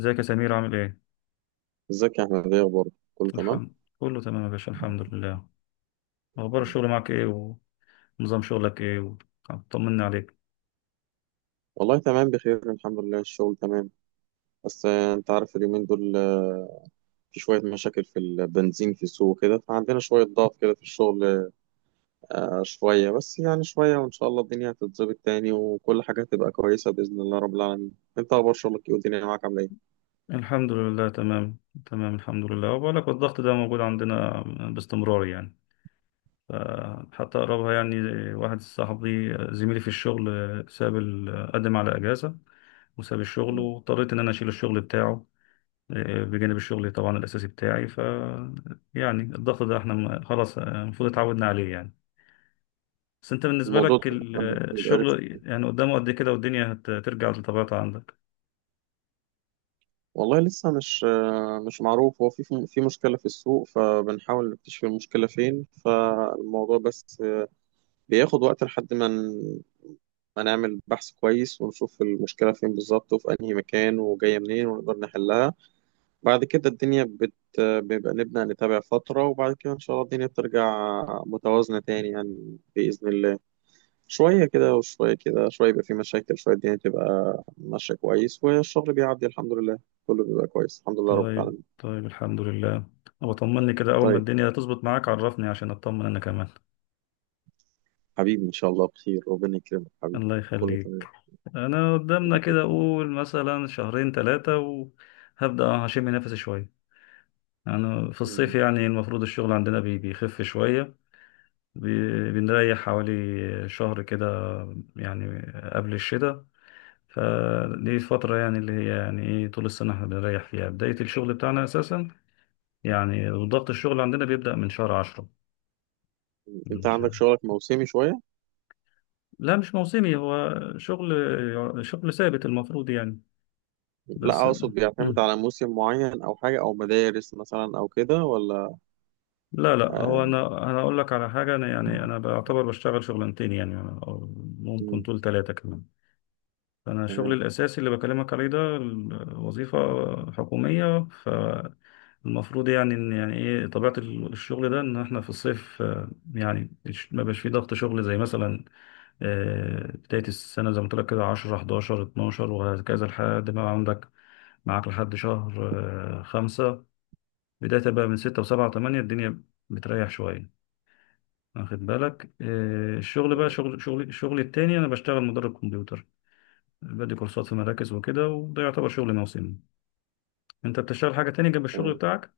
ازيك يا سمير عامل ايه؟ ازيك يا احمد، ايه اخبارك؟ كله تمام؟ الحمد كله تمام يا باشا، الحمد لله. اخبار الشغل معاك ايه ونظام شغلك ايه طمنا عليك. والله تمام بخير، الحمد لله. الشغل تمام. بس انت عارف اليومين دول، في شوية مشاكل في البنزين في السوق كده، فعندنا شوية ضغط كده في الشغل. شوية بس، يعني شوية، وان شاء الله الدنيا هتتظبط تاني، وكل حاجة هتبقى كويسة بإذن الله رب العالمين. انت اخبار شغلك ايه؟ والدنيا معاك عاملة ايه؟ الحمد لله تمام، تمام الحمد لله. وبقول لك الضغط ده موجود عندنا باستمرار يعني، ف- حتى قربها يعني. واحد صاحبي زميلي في الشغل ساب قدم على اجازة وساب الشغل، مم. واضطريت ان انا اشيل الشغل بتاعه. إيه، بجانب الشغل طبعا الاساسي بتاعي، ف يعني الضغط ده احنا خلاص المفروض اتعودنا عليه يعني. بس انت بالنسبة الموضوع لك ده بيبقى رخم. الشغل يعني قدامه قد كده، والدنيا هترجع لطبيعتها عندك. والله لسه مش معروف. هو في مشكلة في السوق، فبنحاول نكتشف المشكلة فين. فالموضوع بس بياخد وقت لحد ما هنعمل بحث كويس ونشوف المشكلة فين بالظبط، وفي أنهي مكان، وجاية منين، ونقدر نحلها. بعد كده الدنيا بيبقى نبدأ نتابع فترة، وبعد كده إن شاء الله الدنيا بترجع متوازنة تاني، يعني بإذن الله. شوية كده وشوية كده، شوية يبقى في مشاكل، شوية الدنيا تبقى ماشية كويس والشغل بيعدي الحمد لله. كله بيبقى كويس الحمد لله رب طيب العالمين. الحمد لله. أبقى طمني كده أول ما طيب. الدنيا تظبط معاك، عرفني عشان أطمن أنا كمان. حبيبي إن شاء الله بخير. ربنا يكرمك حبيبي. الله كله يخليك. تمام. أنا قدامنا كده أقول مثلا شهرين ثلاثة وهبدأ هشم نفسي شوية. أنا في الصيف م- يعني المفروض الشغل عندنا بيخف شوية، بنريح حوالي شهر كده يعني، قبل الشتاء. فدي فترة يعني اللي هي يعني ايه طول السنة احنا بنريح فيها، بداية الشغل بتاعنا اساسا يعني ضغط الشغل عندنا بيبدأ من شهر عشرة، أنت من عندك شهر. شغلك موسمي شوية؟ لا، مش موسمي، هو شغل ثابت المفروض يعني، لا، بس. اقصد بيعتمد مم. على موسم معين او حاجه او مدارس مثلا او كده ولا؟ لا لا، هو آه. انا، اقول لك على حاجة. انا يعني انا بعتبر بشتغل شغلانتين يعني، أو ممكن مم، طول ثلاثة كمان. فأنا شغلي تمام. الأساسي اللي بكلمك عليه ده وظيفة حكومية. فالمفروض يعني إن يعني إيه طبيعة الشغل ده إن إحنا في الصيف، آه، يعني ما بقاش فيه ضغط شغل زي مثلا بداية السنة زي ما قلت لك كده 10 11 12 وهكذا، لحد ما عندك معاك لحد شهر آه، خمسة. بداية بقى من ستة وسبعة وثمانية الدنيا بتريح شوية، واخد بالك؟ آه، الشغل بقى، مم، شغل، الشغل التاني، أنا بشتغل مدرب كمبيوتر، بدي كورسات في مراكز وكده، وده يعتبر شغل موسمي. انت بتشتغل حاجة تانية جنب الشغل تمام. بتاعك؟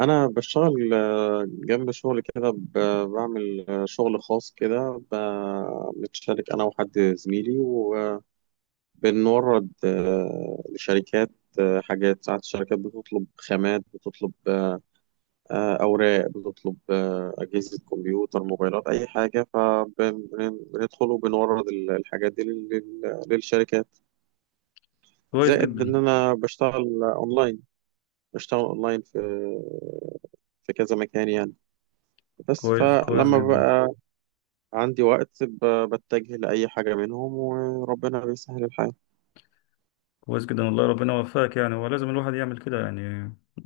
انا بشتغل، جنب شغل كده بعمل شغل خاص كده، بنتشارك انا وحد زميلي، وبنورد لشركات حاجات. ساعات الشركات بتطلب خامات، بتطلب أوراق، بتطلب أجهزة كمبيوتر، موبايلات، أي حاجة، فبندخل وبنورد الحاجات دي للشركات. كويس زائد ان جدا. انا بشتغل اونلاين، بشتغل اونلاين في في كذا مكان يعني. بس كويس، كويس فلما جدا. بقى عندي وقت بتجه لأي حاجة منهم، وربنا بيسهل الحال. كويس جدا والله، ربنا يوفقك. يعني هو لازم الواحد يعمل كده يعني.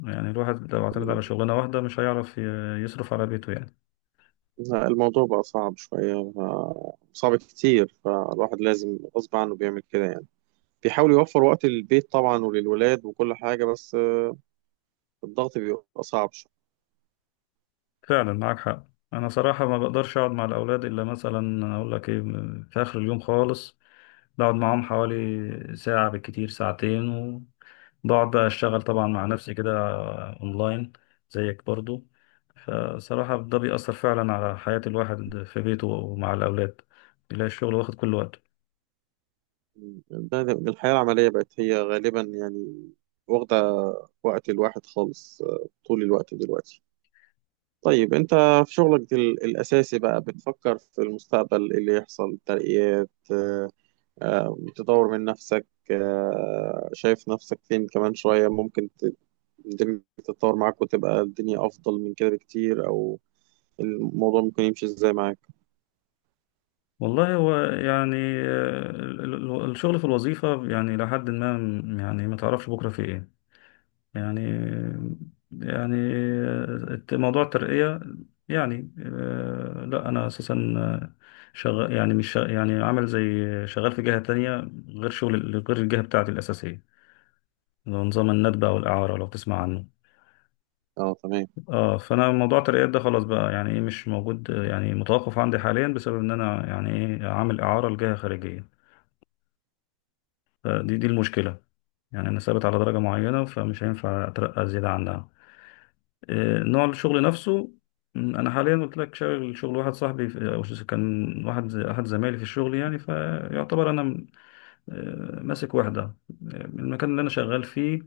يعني الواحد لو اعتمد على شغلانة واحدة مش هيعرف يصرف على بيته يعني. لا، الموضوع بقى صعب شوية، صعب كتير، فالواحد لازم غصب عنه بيعمل كده يعني. بيحاول يوفر وقت للبيت طبعا وللولاد وكل حاجة، بس الضغط بيبقى صعب. فعلا معاك حق. انا صراحة ما بقدرش اقعد مع الاولاد الا مثلا اقول لك ايه، في اخر اليوم خالص، بقعد معاهم حوالي ساعة بالكتير ساعتين، وبقعد بقى أشتغل طبعا مع نفسي كده، أونلاين، زيك برضو. فصراحة ده بيأثر فعلا على حياة الواحد في بيته ومع الأولاد، بيلاقي الشغل واخد كل وقته. الحياة العملية بقت هي غالبا يعني واخدة وقت الواحد خالص، طول الوقت دلوقتي. طيب انت في شغلك الأساسي بقى بتفكر في المستقبل، إيه اللي يحصل؟ ترقيات، تطور من نفسك؟ شايف نفسك فين كمان شوية؟ ممكن الدنيا تتطور معاك وتبقى الدنيا أفضل من كده بكتير، أو الموضوع ممكن يمشي ازاي معاك؟ والله هو يعني آه، الشغل في الوظيفة يعني لحد ما يعني ما تعرفش بكرة في إيه يعني. يعني موضوع الترقية، يعني آه، لا أنا أساسا آه، شغال يعني مش شغ- يعني عامل زي، شغال في جهة تانية غير شغل، غير الجهة بتاعتي الأساسية، اللي هو نظام الندبة أو الإعارة لو تسمع عنه. اه، تمام. اه، فأنا موضوع الترقيات ده خلاص بقى يعني إيه مش موجود، آه، يعني متوقف عندي حاليا بسبب إن أنا يعني إيه عامل إعارة لجهة خارجية. دي المشكلة يعني. أنا ثابت على درجة معينة فمش هينفع أترقى زيادة عنها. آه، نوع الشغل نفسه، م، انا حاليا قلت لك شغل، واحد صاحبي آه، كان واحد احد زمايلي في الشغل يعني، فيعتبر انا م، آه، ماسك واحده آه، المكان اللي انا شغال فيه.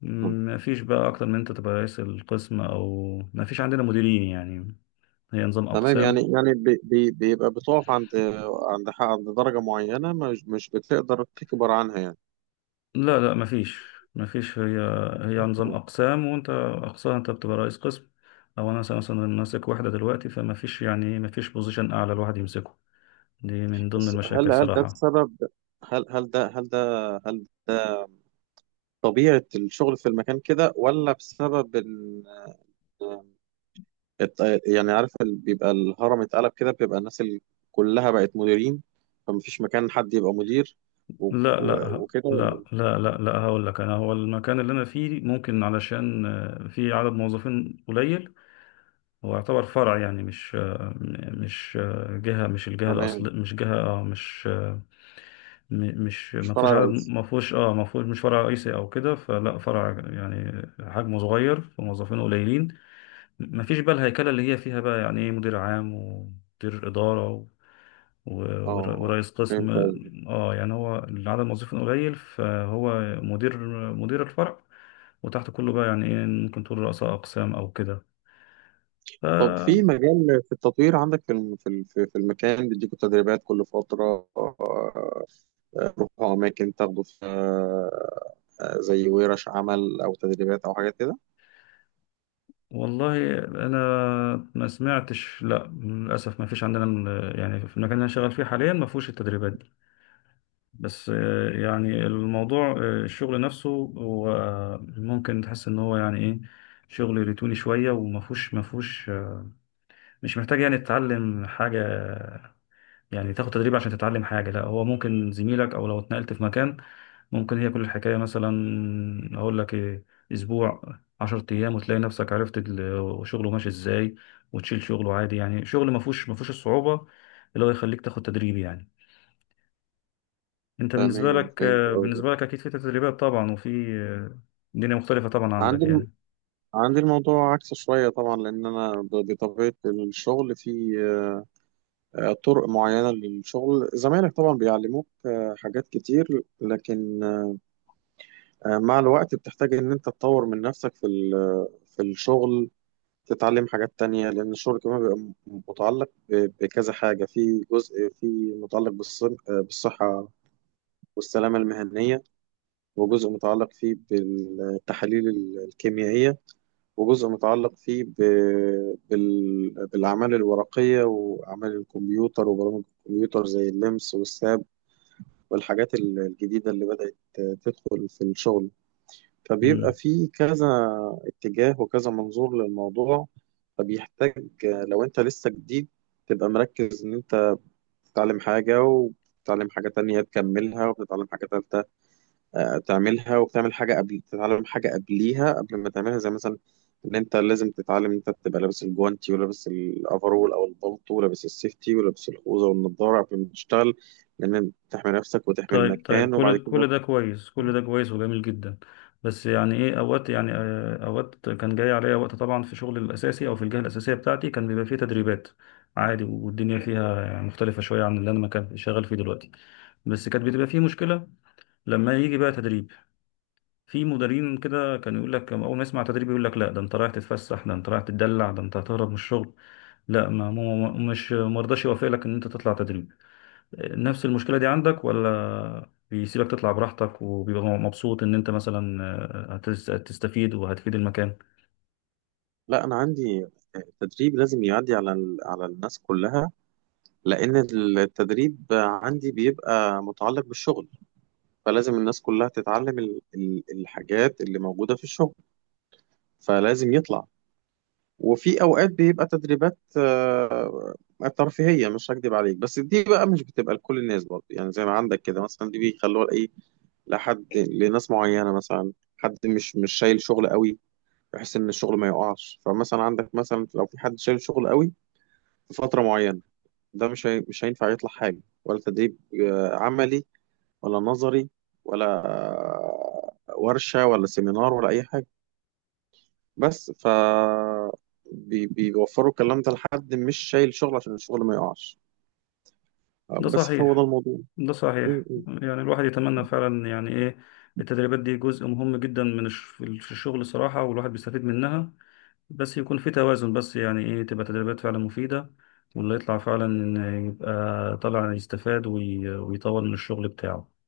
ما فيش بقى اكتر من انت تبقى رئيس القسم، او ما فيش عندنا مديرين يعني، هي نظام تمام، يعني اقسام. يعني بيبقى بتقف عند عند درجة معينة، مش بتقدر تكبر عنها يعني. لا ما فيش، هي نظام اقسام، وانت اقسام انت بتبقى رئيس قسم، او انا مثلا، مثلاً، ماسك واحده دلوقتي، فما فيش يعني، ما فيش بوزيشن اعلى الواحد يمسكه. دي من ضمن بس هل المشاكل هل ده صراحه. بسبب؟ هل هل ده هل ده هل ده طبيعة الشغل في المكان كده، ولا بسبب إن الت- يعني عارف بيبقى الهرم اتقلب كده، بيبقى الناس كلها بقت مديرين، فمفيش مكان حد يبقى مدير؟ لا لا ه- وكده لا ولا لا إيه؟ لا لا هقول لك انا، هو المكان اللي انا فيه ممكن علشان آه، في عدد موظفين قليل، هو يعتبر فرع يعني، مش آه، م- مش آه، جهة، مش الجهة تمام. الأصل مش جهة اه مش آه، م- مش مش ما فرع فيهوش عدد، رئيسي. ما فيهوش، مش فرع رئيسي او كده، فلا فرع يعني حجمه صغير، فموظفين قليلين. ما فيش بقى الهيكلة اللي هي فيها بقى يعني ايه مدير عام ومدير إدارة و- اه، ورئيس قسم. فهمت. اه يعني هو العدد الموظفين قليل، فهو مدير، الفرع، وتحت كله بقى يعني ايه ممكن تقول رؤساء اقسام او كده، ف. طب، في التطوير عندك؟ في الم- في ال- في في المكان بيديكوا تدريبات كل فترة؟ روحوا أماكن تاخدوا في زي ورش عمل أو تدريبات أو حاجات كده؟ والله انا ما سمعتش، لا للاسف ما فيش عندنا يعني في المكان اللي انا شغال فيه حاليا ما فيهوش التدريبات دي. بس آه، يعني الموضوع آه، الشغل نفسه هو ممكن تحس ان هو يعني ايه شغل روتيني شويه، وما فيهوش مش محتاج يعني تتعلم حاجه، يعني تاخد تدريب عشان تتعلم حاجة. لا، هو ممكن زميلك أو لو اتنقلت في مكان، ممكن هي كل الحكاية مثلا أقول لك إيه، أسبوع، عشرة أيام، وتلاقي نفسك عرفت شغله ماشي إزاي، وتشيل شغله عادي يعني. شغل ما فيهوش الصعوبة اللي هو يخليك تاخد تدريب يعني. أنت بالنسبة تمام لك فهمت آه، قصدك. بالنسبة لك أكيد في تدريبات طبعا، وفي آه، دنيا مختلفة طبعا عندي عندك الم- يعني. عندي الموضوع عكس شوية طبعا، لأن أنا بطبيعة الشغل في طرق معينة للشغل. زمايلك طبعا بيعلموك حاجات كتير، لكن مع الوقت بتحتاج إن أنت تطور من نفسك في في الشغل، تتعلم حاجات تانية. لأن الشغل كمان بيبقى متعلق بكذا حاجة. في جزء في متعلق بالصحة والسلامة المهنية، وجزء متعلق فيه بالتحاليل الكيميائية، وجزء متعلق فيه بالأعمال الورقية وأعمال الكمبيوتر وبرامج الكمبيوتر، زي اللمس والساب والحاجات الجديدة اللي بدأت تدخل في الشغل. فبيبقى مم. في كذا اتجاه وكذا منظور للموضوع، فبيحتاج لو انت لسه جديد تبقى مركز ان انت بتتعلم حاجة وبتتعلم حاجة تانية تكملها وبتتعلم حاجة تالتة تعملها، وبتعمل حاجة قبل تتعلم حاجة قبليها قبل ما تعملها. زي مثلا ان انت لازم تتعلم ان انت تبقى لابس الجوانتي ولابس الافرول او البلطو ولابس السيفتي ولابس الخوذة والنضارة قبل ما تشتغل، لان تحمي نفسك وتحمي طيب المكان وبعد كل كده. ده كويس، وجميل جدا. بس يعني ايه اوقات يعني آه، اوقات كان جاي عليا وقت طبعا في شغل الاساسي او في الجهه الاساسيه بتاعتي كان بيبقى فيه تدريبات عادي، والدنيا فيها يعني مختلفه شويه عن اللي انا ما كان شغال فيه دلوقتي. بس كانت بتبقى فيه مشكله لما يجي بقى تدريب، في مديرين كده كان يقول لك اول ما يسمع تدريب يقول لك لا، ده انت رايح تتفسح، ده انت رايح تتدلع، ده انت هتهرب من الشغل، لا. ما مو- مش مرضاش يوافق لك ان انت تطلع تدريب. نفس المشكلة دي عندك، ولا بيسيبك تطلع براحتك وبيبقى مبسوط إن أنت مثلا آه، هتستفيد وهتفيد المكان؟ لا، انا عندي تدريب لازم يعدي على على الناس كلها، لان التدريب عندي بيبقى متعلق بالشغل، فلازم الناس كلها تتعلم الحاجات اللي موجودة في الشغل، فلازم يطلع. وفي اوقات بيبقى تدريبات ترفيهية، مش هكدب عليك، بس دي بقى مش بتبقى لكل الناس برضه، يعني زي ما عندك كده مثلا، دي بيخلوها ايه لحد لناس معينة. مثلا حد مش شايل شغل قوي، بحيث ان الشغل ما يقعش. فمثلا عندك مثلا لو في حد شايل شغل قوي في فترة معينة، ده مش هي... مش هينفع يطلع حاجة، ولا تدريب عملي، ولا نظري، ولا ورشة، ولا سيمينار، ولا أي حاجة. بس بيوفروا الكلام ده لحد مش شايل شغل عشان الشغل ما يقعش. ده بس هو ده صحيح، الموضوع ده صحيح م- م. يعني. الواحد يتمنى فعلا يعني إيه، التدريبات دي جزء مهم جدا في الشغل الصراحة، والواحد بيستفيد منها. بس يكون في توازن، بس يعني إيه تبقى تدريبات فعلا مفيدة، واللي يطلع فعلا إن يبقى طلع يستفاد ويطور من الشغل بتاعه.